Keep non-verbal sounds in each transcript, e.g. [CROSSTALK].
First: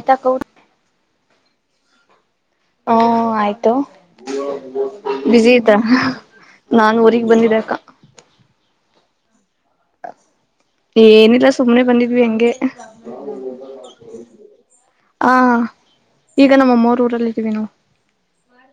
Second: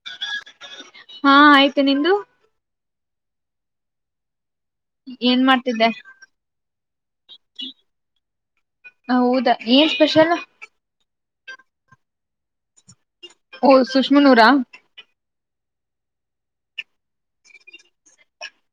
ಆತಾ ಕೌನ್ ನಿು ಹ್ಮ ಆಯ್ತು ಏನ್ ಬಸಿ ಐತ್ರ ಮಾಡ್ತಿದ್ದೆ ನಾಾನನ್ ಊಗ್ ಬಂದಿದೆ ಅಕ್ಕ ಹ ಹೌದಾ ಏನ್ ಸ್ಪೆಷಲ್ ಎಲ್ಲ ಸುಮ್ನೆ ಬಂದಿದ್ವಿ ಹೆಂಗೆ ಓ ಸುಷ್ಮನ್ೂರಾ ಹ ಈಗ ನಮ್ಮಮ್ಮೋರ ಊರಲ್ಲಿ ಇದಿದ್ದೀವಿ ನಾವು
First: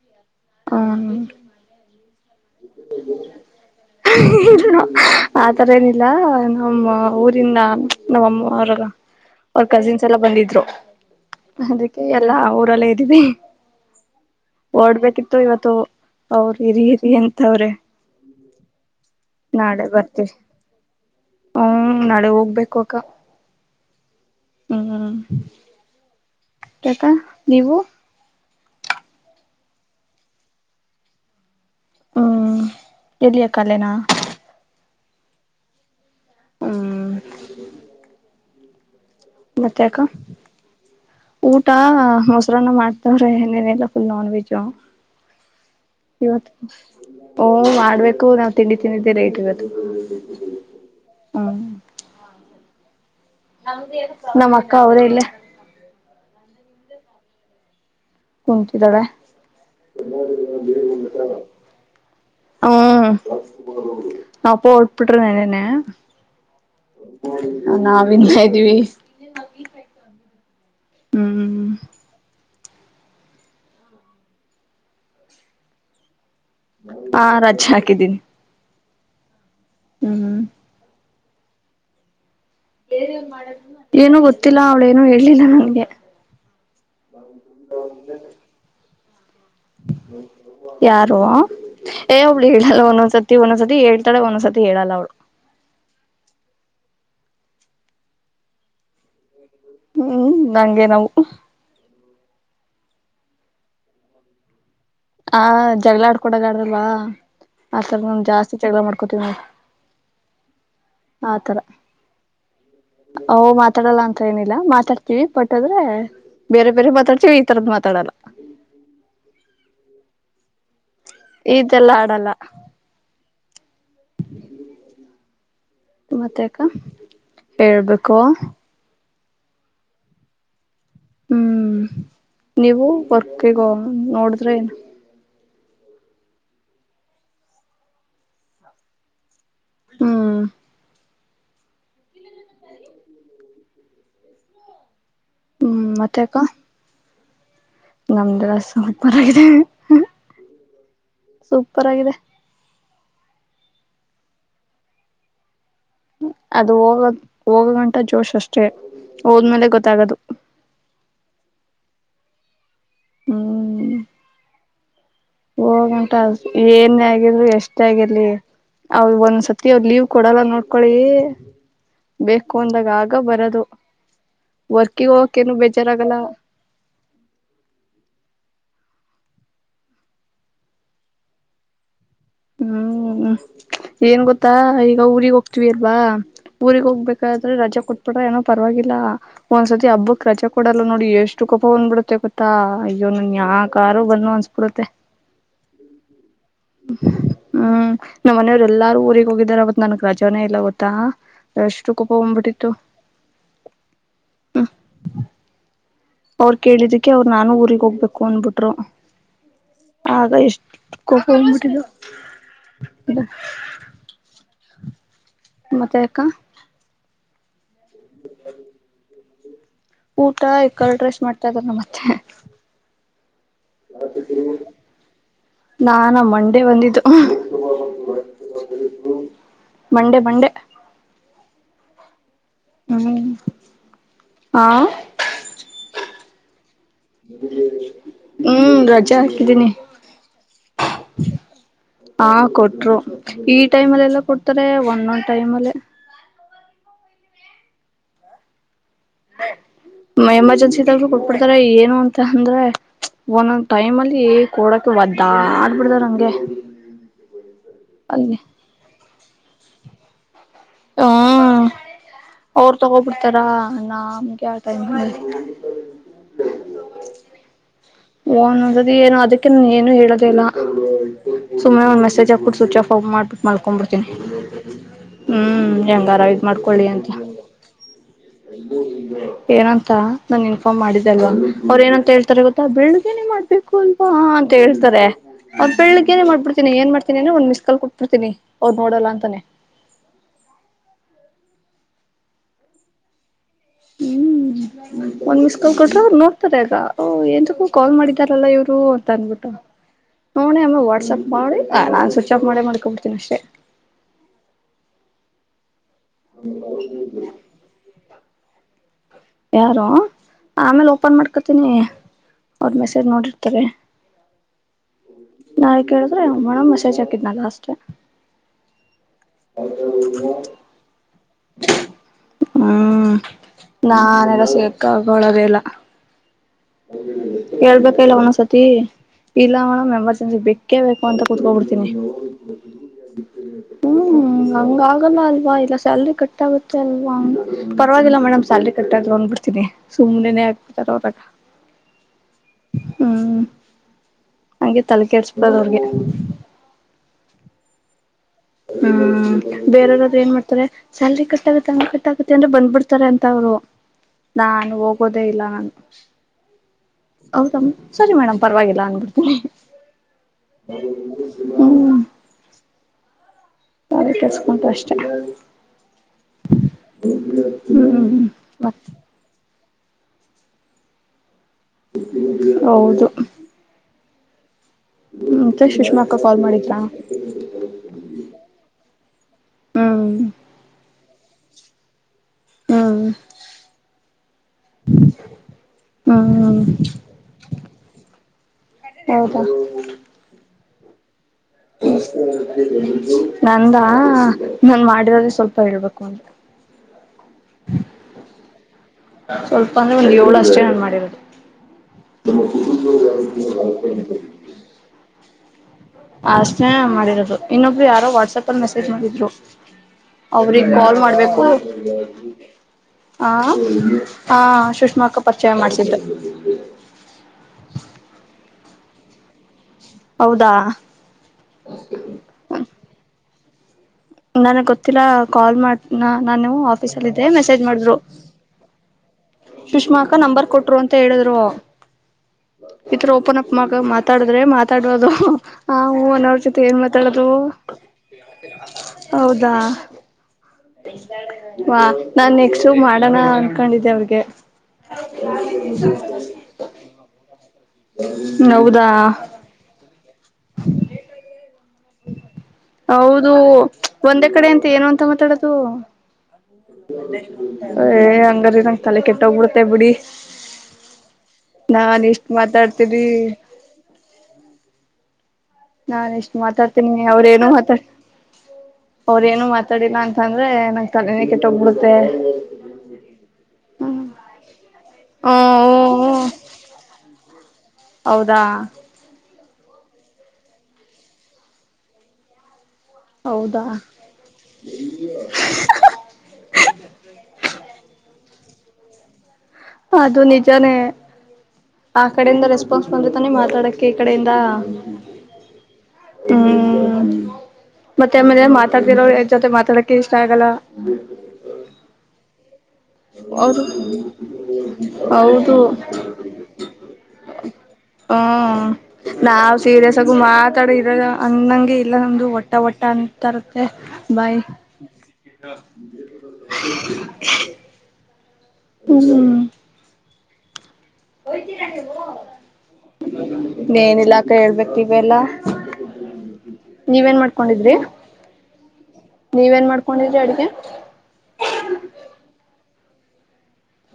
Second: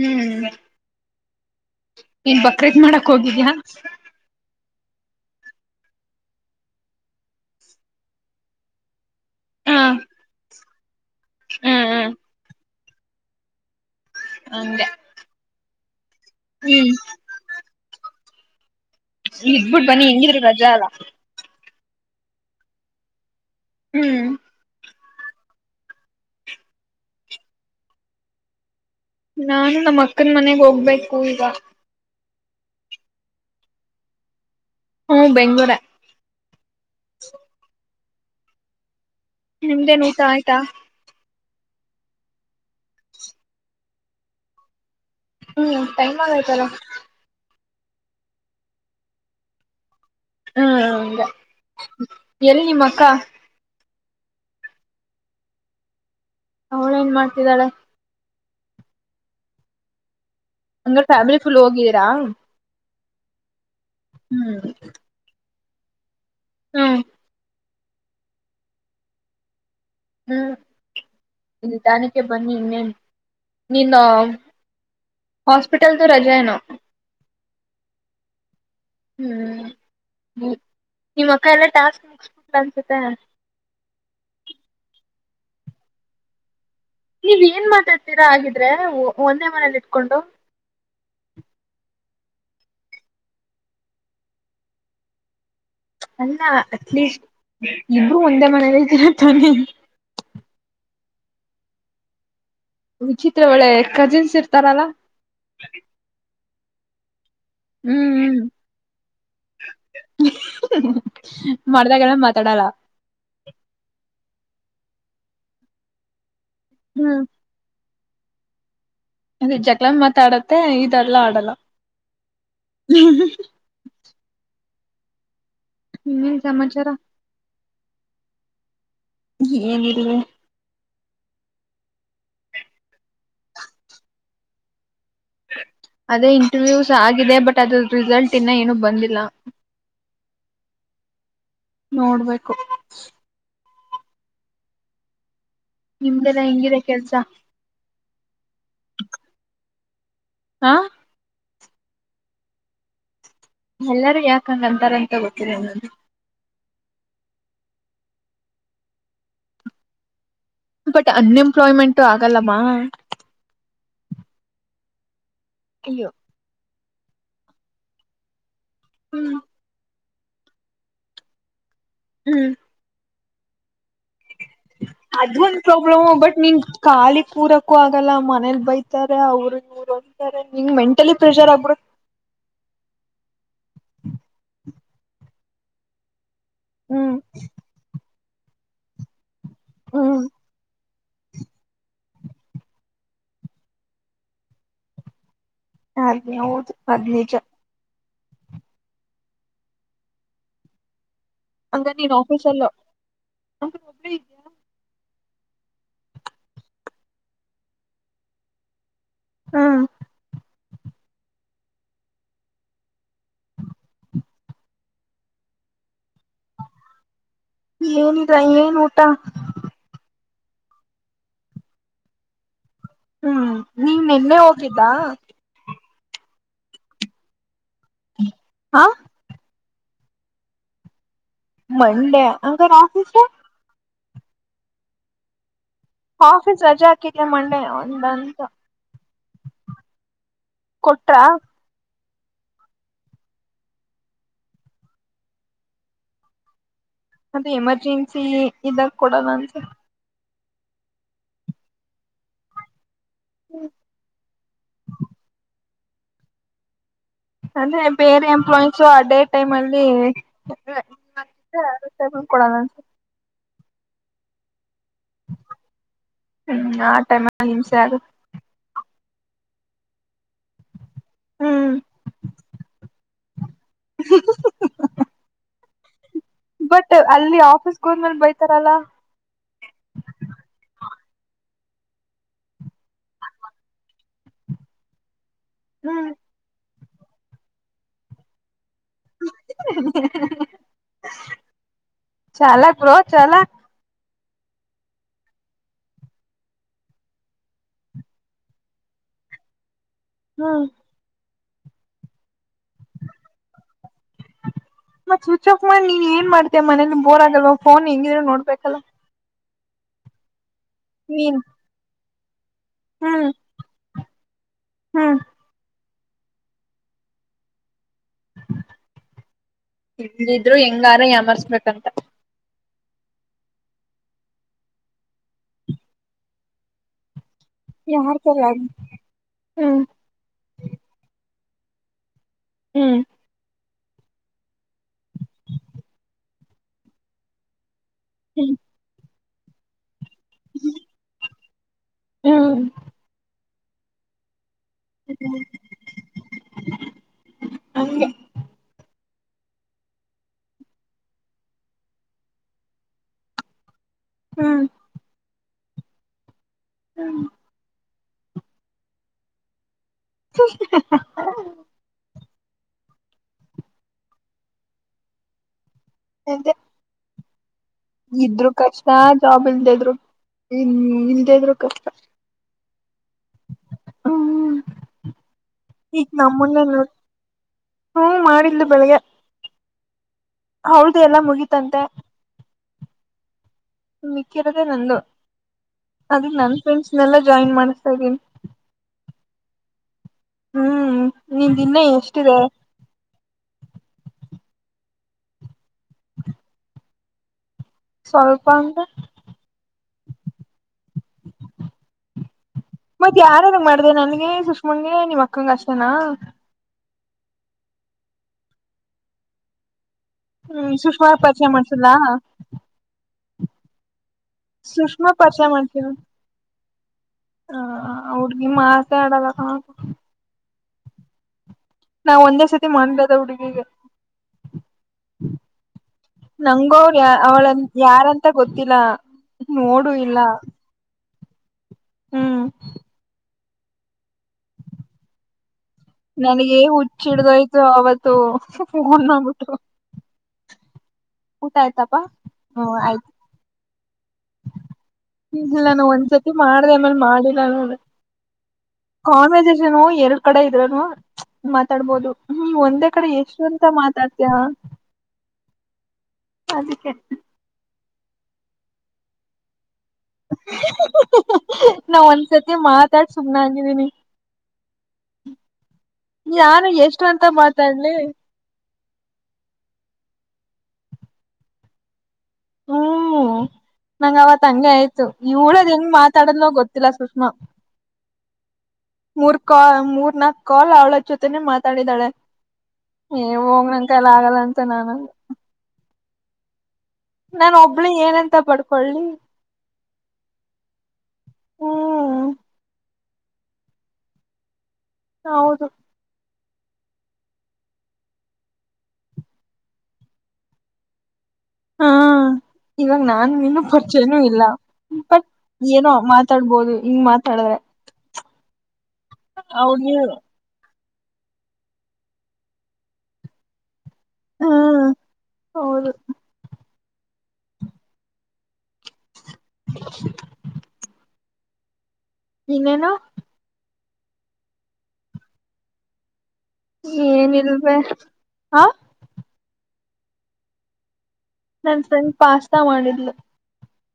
ಹ್ಮ್ ನೀಏನ್ ಬಕ್ರೀದ್ ಮಾಡಕ್ ಹೋಗಿದಯ ಹ ಆತರ ಏನಿಲ್ಲ ನಮ್ಮ ಊರಿಂದ ನಮ್ಮ ಅಮ್ಮವ್ರಲ್ಲ ಅವ್ರ ಹ್ಮ್ ಕಸಿನ್ಸ್ ಎಲ್ಲ ಬಂದಿದ್ರು ಅದಕ್ಕೆ ಹ್ಮ್ ಎಲ್ಲಾ ಅವರಲ್ಲೇ ಇದ ಹಂಗೆ ಓಡ್ಬೇಕಿತ್ತು ಇವತ್ತು ಅವರು ಇರಿ ಹ್ಮ್ ಇರಿ ಅಂತ ಇದಗ್ಬಿಟ್ಟ ನಾಳೆ ಬನ್ನಿ ಬರ್ತೀವಿ ಹೆಂಗಿದ್ರರು ರಜಾ ಅಲ್ಲಾ ಹ್ಮ ನಾಳೆ ಹೋಗ್ಬೇಕು ಅಗ ಹ್ಮ್ ಹ್ಮ್ ಕೇಕಾ ನೀವು ನಾನು ನಮ್ಮ ಅಕ್ಕನ್ ಮನೆಗ್ ಹೋಗ್ಬೇಕು ಈಗ ಹ್ಮ್ ಎಲ್ಲಿಿಯ ಕಾಲೆನಾ ಹ್ಮ ಬೆಂಗ್ಗಳೂರ ಹ್ಮ ನಿಮ್ದೇನು ತ ಆಯ್ತಾ ಊಟ ಮೊಸರನ್ನ ಮಾಡ್ತವ್ರೆ ನೀನೆಲ್ಲ ಫುಲ್ ನಾನ್ ವೆಜು ಹ್ಮ್ ಟೈಮ್ ಆಗೈತಲ್ಲ ಇತ್ತು ಮಾಡ್ಬೇಕು ನಾವು ತಿಂಡಿ ತಿಂದಿದ್ದೆ ರೇಟ್ ಇರದು ಹ್ಮ ಹೌದ ಎಲ್ಲಿ ನಿಮ್ಮ ಅಕ್ಕ ನಮ್ಮ ಅಕ್ಕ ಅವರೇ ಇಲ್ಲ ಅವಳ ಏನ್ ಮಾಡ್ತಿದ್ದಾಳೆ ಕುಂಚಿದಳ ಅಂಗ್ರ ಫ್ಯಾಮಿಲಿ ಫುಲ್ ಹೋಗೀರಾ ನಾಪ್ಪ ಉಳ್ಪಿಟ್ಟರನೆೆನೆನ್ನೆ ಹ್ಮ್ ನಾ ವಿಂತ ಇದ್ದೀವಿ ಹ್ಮ್ ಇಲ್ಲಿ ತಾನಕ್ಕೆ ಬ ನಿನ್ನ ಹಾಸ್ಪಿಟಲ್ ತ ರಜೆಯನ ಹಾ ರಜೆ ಹಾಕಿದ್ದೀನಿ ಹ್ಮ್ ಹ್ಮ್ ನಿಮ್ಮ ಅಕ್ಕ ಎಲ್ಲ ಟಾಸ್ಕ್ ಮು ಏನುೂ ಗೊತ್ತಿಲ್ಲ ಅವ್ಳೇನುೂ ಹೇಲಿಲ್ಲ ನಂಗೆ ನೀವ್ ಏನ್ ಮಾತಾತೀರಾ ಹಾಗಗಿದ್ರೆ ಯಾರ ಏ್ ಅವಬ್ಳು ಹೇಳಲ್ಲ ಒಂದೊಂದ್ ಸತಿ ಒಂದ್ಸತಿ ಹೇಳ್ತಾಳ ಒಂದೊಂದ್ಸತಿ ಹೇಳಲ್ಲ ಅವ್ಳು ಅಲ್ಲ ಅಟ್ಲೀಸ್ಟ್ ಇಬ್ರು ಒಂದೇ ಮನೇಲಿ್ದರ ತ ಹ್ಮ್ ನಂಗೆ ನಾವು ವಿಚಿತ್ರ ಒಳ್ಳೆ ಕಜಿನ್ಸ್ ಇರ್ತಾರಲ್ಲಾ ಆ ಜಗಳಾಡ್ಕಡಗ ಆಡ್ರಲ್ವಾ ಆಥರ ಹ್ಮ್ ನಮ ಜಾಸ್ತಿ ಚಗಳ ಮಾಡ್ಕೋತಿವಿ ನಾವ ಮಾಡ್ದಾಗಣ ಮಾತಾಡಲ್ಲ ಮತ್ತ ಏನಿಲ್ಲ ಮಾತಾಡ್ತಿೀವಿ ಪಟ್ಟದ್ರೆ ಬೇರೆ ಬೇರೆ ಮಾತಾಡ್ತೀವಿ ಈ ತರದ ಮಾತಾಡಲ್ಲ ಅದೇ ಜಕ್ಲಂಗ ಮಾತಾಡತ್ತೆ ಇದಲ್ಲ ಆಡಲ್ಲ ಇದೆಲ್ಲ ಆಡಲ್ಲ ಹನ್ನ ಮತ್ತೆಕ್ಕ ಸಮಮಾಚಾರ ಹೇಳ್ಬೇಕು ಏನಿದ ಹ್ಮ್ ನೀವು ವರ್ಕ್ಗ ನೋಡಿದ್ರೆ ಏನು ಅದೇ ಇಂಟರ್ವ್ಯೂಸ್ ಆಗಿದೆ ಬಟ್ ಅದ್ರ ರಿಸಲ್ಟ್ ಇನ್ನ ಏನುೂ ಬಂದಿಲ್ಲ ಹ್ಮ ನೋಡ್ಬೇಕು ಹ್ಮ್ ನಿಮ್ದಲ್ಲಾ ಹೆಂಗಿದೆ ಕೆಲ್ಸ ನಮ್ದು ಸೂಪರ್ ಆಗಿದೆ ಹಾ ಸೂಪರ್ ಆಗಿದೆ ಎಲ್ಲಾರೂ ಯಾಕಂಗ ಅಂತಾರಂತ ಗೊತ್ತಿರನ್ನದು ಅದು ಹೋಗದ ಹೋಗ ಗಂಟ ಜೋಶ್ ಅಷ್ಟೇ ಹೋದ್ಮೇಲೆ ಗೊತ್ತಾಗದು ಬಟ್ ಅನ್ಎಂಪ್ಲಾಯ್ಮೆಂಟ್ ಆಗಲ್ಲಮ್ಮ ಹ್ಮ ಅಯ್ಯೋ ಹೋಗಂಟ ಏನ್ ಆಗಿದ್ರು ಎಷ್ಟ ಆಗಿರ್ಲಿ ಅವ್ರ ಹ್ಮ್ ಒಂದ್ಸತಿ ಅವ್ರ ಲೀವ್ ಕೊಡಲ್ಲ ನೋಡ್ಕೊಳ್ಳಿ ಹ್ಮ್ ಬೇಕು ಅಂದಾಗ ಆಗ ಬರದು ಅದದು ಒಂದ ಪ್ರಾಬ್ಲಮ ಬಟ್ ನೀನ್ ಕಖಾಲಿ ಕೂರಕೂ ಆಗಲ್ಲ ಮನೇಲಿ ಬೈತ ಅವರು ಇವರು ಒಂತಾರೆ ನಿಂಗ್ ಮೆಂಟಲಿ ಪ್ರೆಷರ್ ಆಗ್ಬಿಡ ಹ್ಮ್ ಏನ್ ಗೊತ್ತಾ ಈಗ ಊಗ್ ಹೋಗ್ತವಿ ಅಲ್ವಾ ಊರಿಗೆಗ್ ಹ್ಮ್ ಹೋಗ್ಬೇಕಾದ್ರೆ ರಜಾ ಕೊಟ್ಬಿಟ್ರ ಏನೋ ಪರವಾಗಿಲ್ಲ ಒಂದ್ಸರ್ತಿ ಹ್ಮ್ ಹಬ್ಬಕ್ ರಜೆ ಕೊಡಲ್ಲ ನೋ ನೋಡಿ ಎಷ್ಟು ಕೋಪ ಹೊಂದ್ಬಿಡುತ್ತೆ ಗೊತ್ತಾ ಅಯ್ಯೋನುನ್ ಯಾಕ್ಾರು ಬಂದು ಅನ್ಸ್ಬಿಡುತ್ತೆ ಹಾಗ ದು ಅದಲಿ ನಮ್ಮ್ನೆಯವ್ ಎಲ್ಲಾರು ಊರಿಗೆ ಹೋಗಾರ ಅವವತ್ ನನಗ್ ರಜಾನೇ ಇಲ್ಲ ಗೊತ್ತಾ ಹಂಗ ರಷ್ಟಕ್ಕೆ ನೀನ್ ಆಫೀಸಲ್ಲ ಪವಬಟ್ಟಿಟ್ಟು ಒಬ್ಳೆ ಇದ್ಯಾ? ಹ್ಮ ಅವರು ಕೇಳಿದಕ್ಕೆ ಅವರು ನಾನು ಊಗ್ ಹೋಗ್ಬೇಕು ಅನ್ಬಿಟ್ರು ಹ್ಮ್ ಆಗ ಎಷ್ಟ ಕಕ ಮತ್ತೆ ಅಕ್ಕ ಏನಿದ್ರಾ ಏನ್ ಊಟ ಊಟ ಎ ಕಲ್ ಡ್ರೆಸ್ ಮಾಡ್ತಾ ಇದ್ರ ನ ಮತ್ತೆ ಹ್ಮ್ ನೀನ್ ನಿನ್ನೆ ಹೋಗಿದ್ದಾ ನಾಾನಮ್ಮ ಮಂಡೆ ಬಂದಿದ್ದು ಹಾ ಮಂಡೇ ಮಂಡೇ ಮಂಡೇ ಅಂತ ಆಫೀಸ್ ಹ್ಮ್ ಹಾ ಹಾಫಿಸ್ ರಜಾ ಹ್ಮ್ ರಜೆ ಹಾಕಿದ್ದೀನಿ ಕೊಟ್ರಾ ಹಾ ಕೊಟ್ರು ಈ ಟೈಮ್ಲ್ಲಿ ಎಲ್ಲ ಕೊಡ್ತಾರೆ ಒಂದೊಂದ್ ಟೈಮ್ಲ್ಲಿ ಮತ್ತೆ ಎಮರ್ಜೆನ್ಸಿ ಇದಾಗ ಕೊಡಲ್ಲ ಅನ್ಸ ಎಮರ್ಜೆನ್ಸಿ ಇದಾಗರು ಕೊಟ್ಬಿಡ್ತಾರ ಏನು ಅಂತ ಅಂದ್ರೆ ಒಂದೊಂದ್ ಟೈಮ್ ಅಲ್ಲಿ ಕೊಡಕ ಒದ್ದ ಆಡ್ಬಿಡ್ದಾರ ನಂಗೆ ಅದೇ ಬೇರೆ ಎಂಪ್ಲಾಯೀಸು ಅದೇ ಟೈಮ್ ಅಲ್ಲಿ ಹ್ಮ ಕೊಡಲ್ಲ ಅವರು ಅನ್ಸುತ್ತೆ ತಗೋಬಿಡ್ತಾರ ನಮ್ಗೆ ಹ್ಮ್ ಆ ಟೈಮ್ ಅಲ್ಲಿ ಹಿಂಸೆ ಆಗುತ್ತೆ [UNINTELLIGIBLE] ಏ ಅದಕ್ಕ ಏನು ಹೇಳ ಲ್ಲ ಹ್ಮ್ ಸುಮ್ಮನೆ ಒಂದ್ ಮೆಸೇಜ್ ಹಾಕ್ಬಿಟ್ಟು ಸ್ವಿಚ್ ಆಫ್ಫರ್ ಮಾಡಬಟ್ಟು ಮಾಡ್ಕ್ಬ ಬಿಡ್ತೀನಿ ಹ್ಮ್ ಹೆಂಗಾರ ಇದ ಮಾಡ್ಕೊಳ್ಳಿ ಬಟ್ ಅಂತ ಅಲ್ಲಿ ಆಫೀಸ್ಗೆ ಹೋದ್ಮೇಲೆ ಬೈತಾರಲ್ಲ ಏನಂತ ನಾನ ಇನ್ಫಾರ್ಮ್ ಮಾಡಿದ್ದಲ್ವಾ ಅವ್ ಏನಂತ ಹೇಳ್ತಾರೆ ಗೊತ್ತ ಬೆಳಿಗ್ಗೆನೇ ಮಾಡ್ಬೇಕು ಅಲ್ವಾ ಅಂತ ಹೇಳ್ತಾರೆ ಆ ಹ್ಮ್ ಬೆಳಿಗ್ನೆೇ ಮಾಡ್ಬಿಡ್ತೀನಿ ಏನ್ ಮಾಡ್ತ ಒಂದ್ ಮಿಸ್ ಕಲ್ ಕೊಟ್ ಬಿಿಡ್ತನಿ ಅವ್ರು ನೋಡಲ್ಲ ಅಂತಾನೆ ಚಾಲ ಪ್ರೋ ಚಲ ಹ್ಮ್ ಒಂದ್ ಮಿಸ್ ಕಾಲ್ ಕೊಟ್ರೆ ಅವ್ರು ನೋಡ್ತಾರೆ ಆಗ ಎಂದಕ್ಕೂ ಕಾಲ್ ಮಾಡಿದಾರಲ್ಲ ಇವ್ರು ಅಂತ ಅನ್ಬಿಟ್ಟು ಹನ ಹ್ಮ್ ಅಮ್ಮ ವಾಟ್ಸಪ್ ಮಾಡಿ ನಾನ್ ಸ್ವಿಚ್ ಆಫ್ ಮಾಡೇ ಮಾಡ್ಕೊಬಡ್ತೀನಿ ಅಷ್ಟೆ ಮತ್ ಸ್ವಿಚ್ ಆಫ್ ಮಾಡಿ ನೀನ್ ಏನ್ ಮಾಡ್ತೆ ಮನೇಲಿ ಬೋರ್ ಆಗಲ್ವ ಫೋನ್ ಹೆಂಗಿದ್ರೆ ನೋಡ್ಬೇಕಲ್ಲ ಯಾರು ಆಮೇಲೆ ಓಪನ್ ನೀನ್ ಮಾಡ್ಕೊತೀನಿ ಅವ್ರ ಮೆಸೇಜ್ ಹ್ಮ್ ನೋಡಿಿರ್ತಾರೆ ಹ್ಮ್ ನ ಕೇಳಿದ್ರೆ ಮಣ ಮಸೇಜ್ಾಕಿದ್ನ ಲ ಅಸ್ೆ ಹೆಂಗಿದ್ರು ಹೆಂಗಾರ ಯ ಮರ್ಸ್ಬೇಕಂತ ಹ್ಮ್ ನಾನೆಲ್ಲ ಸಿಗಕ್ಕಗಳದೆಲ್ಲ ಹೇಳ್ಬೇಕ ಇಲ್ಲ ಯಾರ್ ಅವನ ಸತಿ ಕೈಲಾಗ್ ಇಲ್ಲ ಹ್ಮ್ ಮಣಮ್ ಎಮರ್ಜೆನ್ಸಿ ಬೆೇಕೇ ಬೇಕು ಅಂತ ಕುೂತ್ಕೊಬಿಡ್ತೀನಿ ಹ್ಮ್ ಹ್ಮ್ ಹಂಗ ಆಗಲ್ಲ ಅಲ್ವಾ ಇಲ್ಲ ಸ್ಯಾಲ್ರಿ ಕಟ್ಾಗುತ್ತೆ ಅಲ್ವಾ ಹಂಗ ಪರವಾಗಿಲ್ಲ ಮೇಡಮ್ ಹ್ಮ್ ಸ್ಯಾಲ್ರಿ ಕಟ್ ಆದ್ ಅಂದ್ ಬಿಡ್ತೀನಿ ಸುಮ್ಮನೆ ಆಗ್ಬತಾರ ಅವರಾಗ ಹ್ಮ ಹ್ಮ್ ಹಾಗೆ ತಲೆ ಕೆಡ್ಸ್ಬಿಡದ ಅವ್ರಿಗೆ ಹ ಹ್ಮ್ ಬೇರೆಯವ್ರಾದರು ನ್ ಮಾಡ್ತಾರೆ ಸ್ಯಾಲ್ರಿ ಕಟ್ಾಗುತ್ತೆ ಅಂಗ ಕಟ್ಾಗತ್ತೆ ಅಂದ್ರೆ ಬಂದ್ಬಿಡ್ತಾರೆ ಅಂತ ಹ್ಮ್ ನಾನು ಹೋಗೋದೇ ಇಲ್ಲ ನಾನು ಹೌದ ಸರಿ ಮೇಡಮ್ ಪರವಾಗಿಲ್ಲ ಅನ್ಬಿಡ್ತೀನಿ ಹ ಬಾರಿ ಕೆಸ್ಕೊಟು ಅಷ್ಟೆ ಎಗೆ ಹ ಇದ್ರು ಕಷ್ಟ ಜಾಬ್ ಇಲ್ದ ಇದ್ರು ಇಲ್ದ ಇದ್ರು ಕಷ್ಟ ಹೌದು ಹ್ಮ ಮತ್ತೆ ಸುಷ್ಮಾ ಈಗ ಅಕ್ಕ ಕಾಲ್ ನಮ್ಮನ್ನೆ ಮಾಡಿದ್ರಾ ನೋಡಿ ಹ್ಮ ಮಾಡಿದಲು ಬೆಳಿಗ್ ಹ್ಮ್ ಹೌದು ಎಲ್ಲ ಮುಗೀಿತಂತೆ ಹ್ಮ ಮಕ್ಕರದೇ ನಂದು ಅಕ್ಕೆ ಹ್ಮ್ ನನ್ನ ಫ್ರೆಂಡ್ಸ್ನೆಲ್ಲ ಜಾಯಿನ್ ಮಾಡಿಸ್ತಾ ಇದ್ದೀನಿ ಹೌದಾ ನಿಂದ ಇನ್ನ ಎಷ್ಟಿದೆ ನಂದಾ ನನ್ ಮಾಡ ೆ ಸ್ವಲ್ಪ ಹೇಳ್ಬೇಕು ಉಟ ಸ್ವಲ್ಪ ಅಂದ್ರ ಒಂದೊಂದ ಏಳುಷ್ಟೇನ್ ಮಾಡಿ [INAUDIBLE] ಮತ್ ಯಾರಾರ ಮಾಡ್ದ ನನ್ಗೆ ಸುಷ್ಮನ್ಗೆ ನಿಮ್ ಅಕ್ಕಂಗ ಅಷ್ಟೇನಾ ಅಷ್ಟೇ ಮಾಡಿರೋದು ಇನ್ನೊಬ್ರು ಯಾರೋ ವಾಟ್ಸಪ್ ಅಲ್ಲಿ ಮೆಸೇಜ್ ಮಾಡಿದ್ರು ಅವ್ರಗ್ ಹ್ಮ್ ಬಾಲ್ ಸುಷ್ಮಾ ಮಾಡ್ಬೇಕು ಪರಿಚಯ ಮಾಡ್ಸಿಲ್ಲ ಹ ಹಾ ಸುಷ್ಮಾ ಸುಷ್ಮಾಕ್ಕ ಪರಿಚಯ ಮಾಡ್ಸಿದ್ದು ಹಾ ಹ ಮಾ ಅಡ ಹೌದಾ ನಾವ ಒಂದೇ ಸರ್ತಿ ಮಾಡಲದ ಹುಡ್ಗಿಗೆ ನನಗ್ ಗೊತ್ತಿಲ್ಲ ಕಾಲ್ ಮಾಡ ನಾನ ನಂಗೋ ಅವ್ರ ಆಫೀಸಲ್ಲಿಿದ್ದೆ ಅವಳ ಮೆಸೇಜ್ ಮಾಡಿದ್ರು ಯಾರಂತ ಗೊತ್ತಿಲ್ಲ ನೋಡು ಸುಷ್ಮಾ ಅಕ ಇಲ್ಲ ನಂಬರ್ ಕೊಟ್ರು ಅಂತ ಹೇಳಿದ್ರು ಹ್ಮ್ ಈ ಓಪನ್ ಅಪ್ ಮಗ ಮಾತಾಡಿದ್ರೆ ಮಾತಾಡೋದು ಹ ಹೂವನ್ ಅವ್ರ ನನಗೆ ಜೊತೆ ಏನ್ ಮಾತಾಡಿದ್ರು ಹುಚ್ಚಿಡ್ದೋಯ್ತು ಅವತ್ತು ಫೋನ್ ಮಾಡ್ಬಿಟ್ಟು ಹೌದಾ ಊಟ ಹಾ ಆಯ್ತಪಾ ನಾನ್ ನೆಕ್ಸ್ಟ್ ಮಾಡೋಣ ಅನ್ಕೊಂಡಿದ್ದೆ ಅವ್ರಿಗೆ. ಹ ಇ ನಾನು ಒಂದ್ಸತಿ ಮಾಡ್ದ ಆಮೇಲೆ ಮಾಡಿಲ್ಲ ನಾನು. ಹೌದಾ ಹ ಎರಡು ಕಡೆ ಇದ್ರನು. ಮಾತಾಡ್ಬೋದು ಒಂದೇ ಕಡೆ ಹೌದು ಎಷ್ಟು ಅಂತ ಮಾತಾಡ್ತಯ. ಒಂದೇ ಕಡೆ ಹಂಗಾರೆ ನಂಗ್ ತಲೆ ಕೆಟ್ಟೋಗ್ಬಡು ತ್ತೆ ಬುಡಿ. ನಾ ನಾನ್ ಇಷ್ಟ ಒಂದ್ಸತಿ ಮಾತಾಡ್ತೀನಿ. ಮಾತಾಡ್ ಸುಮ್ನೆ ಆಗಿದ್ದೀನಿ ನಾಾನ ಇಷ್ಟು ನಾನು ಮಾತಾಡ್ತೇನಿ ಎಷ್ಟು ಅಂತ ಅವ್ರೇನೋ ಮಾತಾಡ್ ಮಾತಾಡ್ಲಿ ಅವ್ರ ಏನು ಮಾತಾಡಿಲ್ಲ ಅಂತ ಅಂದ್ರೆ ನಂಗ್ ತಲೆನೆ ಕೆಟ್ಟೋಗ್ಬಿಡುತ್ತೆ ಹ್ಮ ಹ್ಮ್ ನಂಗ ಅವ ತಂಗಗೆ ಆಯ್ತು ಹ್ಮ್ ಇವಳದ್ ಹೆಂಗ್ ಹ್ಮ್ ಮಾತಾಡದ್ನ ಗೊತ್ತಿಲ್ಲ ಸುಷ್ಮಾ. ಹೌದಾ ಮೂರ್ ಕಾ ಮೂರ್ ನಾಕ್ ಕಾಲ್ ಅವಳ ಜೊತೆನೆ ಮಾತಾಡಿದಾಳೆ. ಏ ಹೋಗ ಹೌದಾ ನಂಕ ಎಲ್ಲ ಆಗಲ್ಲ ಅಂತ ನಾನ ನಾನ ಒಬ್ಲೆ ಏನಂತ ನ. ಅದು ನಿಜಾನೇ ಆ ಹ್ಮ್ ಕಡೆಯಿಂದ ರೆಸ್ಪಾನ್ಸ್. ಬಂದ ತಾನೆ ಮಾತಾಡಕ್ಕೆ ಈ ಕಡೆಯಿಂದ. ಹೌದು ಹ್ಮ್ ಮತ್ತೆ ಆಮೇಲೆ ಮಾತಾಡ್ತಿರೋರು ಜೊತೆ ಮಾತಾಡಕ್ಕೆ ಇಷ್ಟ ಆಗಲ್ಲ. ಹಾ ಇವಾಗ ನಾನು ಇನ್ನ ಹೌದು ಪರಿಚಯನೂ ಇಲ್ಲ ಬಟ್ ಹೌದು ಏನೋ ಮಾತಾಡ್ಬೋದು ಹಿಂಗ್ ಮಾತಾಡ್ರೆ. ಹ್ಮ ನಾವ್ ಸೀರಿಯಸ್ ಆಗು ಮಾತಾಡ ಅನ್ನಂಗೆ ಇಲ್ಲ ನಂದು ಒಟ್ಟ ವಟ್ಟ ಅಂತಂತರುತ್ತೆ. ಬಾಯ್ ಹ್ಮ್ ಹೌದು ಹ್ಮ [INAUDIBLE] [INAUDIBLE] ಇನ್ನೇನು ನಿಲ್ಲಾಕ ಹೇಳ್ಬೇಕ್ ನೀವೆಲ್ಲಾ. ನೀವೇನ್ ಮಾಡ್ಕೊಂಡಿದ್ರಿ ಏನಿಲ್ವೇ ಹ ನೀವೇನ್ ಮಾಡ್ಕೊಂಡಿದ್ರಿ ಅಡ್ಗೆ ನನ್ ಫ್ರೆಂಡ್ ಪಾಸ್ತಾ ಮಾಡಿದ್ಲು.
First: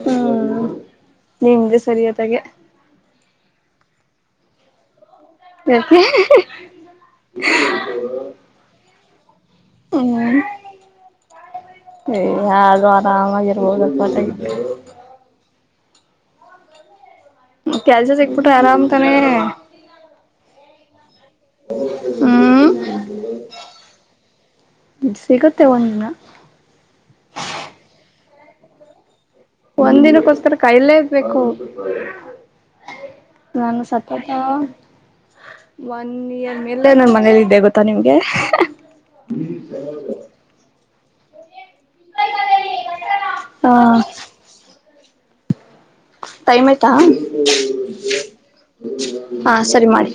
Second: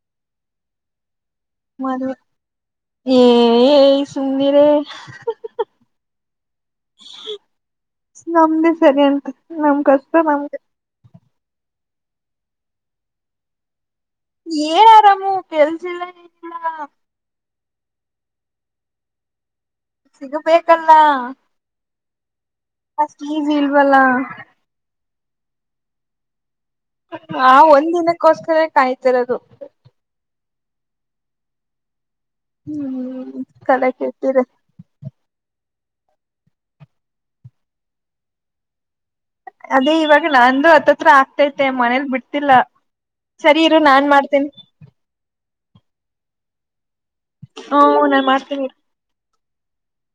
ಹ್ಮ್ ನಿಮ್ದು ಸರಿಯಾದಾಗೆ. ಏಏ ಸಮ್ನಿರೆ ಹ ನಮ್ದೇ [UNINTELLIGIBLE] ಸರಿ ಅಂತ ನಮ್ ಕಷ್ಟ ನಮ್ಗೆ. ಸ ಯಾರದು ಆರಾಮಾಗಿರ್ಬೋದು ಹೊಟ್ಟ. ಏನ್ ಆರಾಮು ಕೆಲ್ಸಿಲ್ಲ ಎನ್ ಮಾಡನ ಕೆಲ್ಸ ಸಿಕ್ಬಿಟ್ರೆ ಆರಾಮ್ ತಾನೇ. ಸಿಗಬೇಕಲ್ಲ ಹ್ಮ್ ಅಷ್ಟು ಈಜಿ ಇಲ್ವಲ್ಲ ಸಿಗುತ್ತೆ ಒಂದಿನ ಹಾ ಒಂದ್ ದಿನಕ್ಕೋಸ್ಕರ ಕಾಯ್ತಿರೋದು. ಒಂದ್ ದಿನಕ್ಕೋಸ್ಕರ ಕಯಲ್ಲೇಬೇಕು ಹ್ಮ್ ನಾನು ತಲೆ ಕೆಟ್ಟಿದೆ [UNINTELLIGIBLE] ಒನ್ ಇಯರ್ ಮೇಲೆ ನಾನ ಮನೇಲಿ ಇದ್ದೆ ಗೊತ್ತಾ ನಿಮ್ಗೆ. ಅದೇ ಇವಾಗ ನಂದು ಹತ್ತತ್ರ ಆಗ್ತಾತ ಮತ್ತೆ ಮನೇಲ್ ಬಿಡ್ತಿಲ್ಲ ಸರಿ ಇರು ಹ ನಾನ್ ಮಾಡ್ತೇನಿ. ಟೈಮ್ ಆಯ್ತಾ ಹ್ಮ ನನ್ ಮಾಡ್ತೇನಿರು ಹಾ ಸರಿ ಮಾಡಿ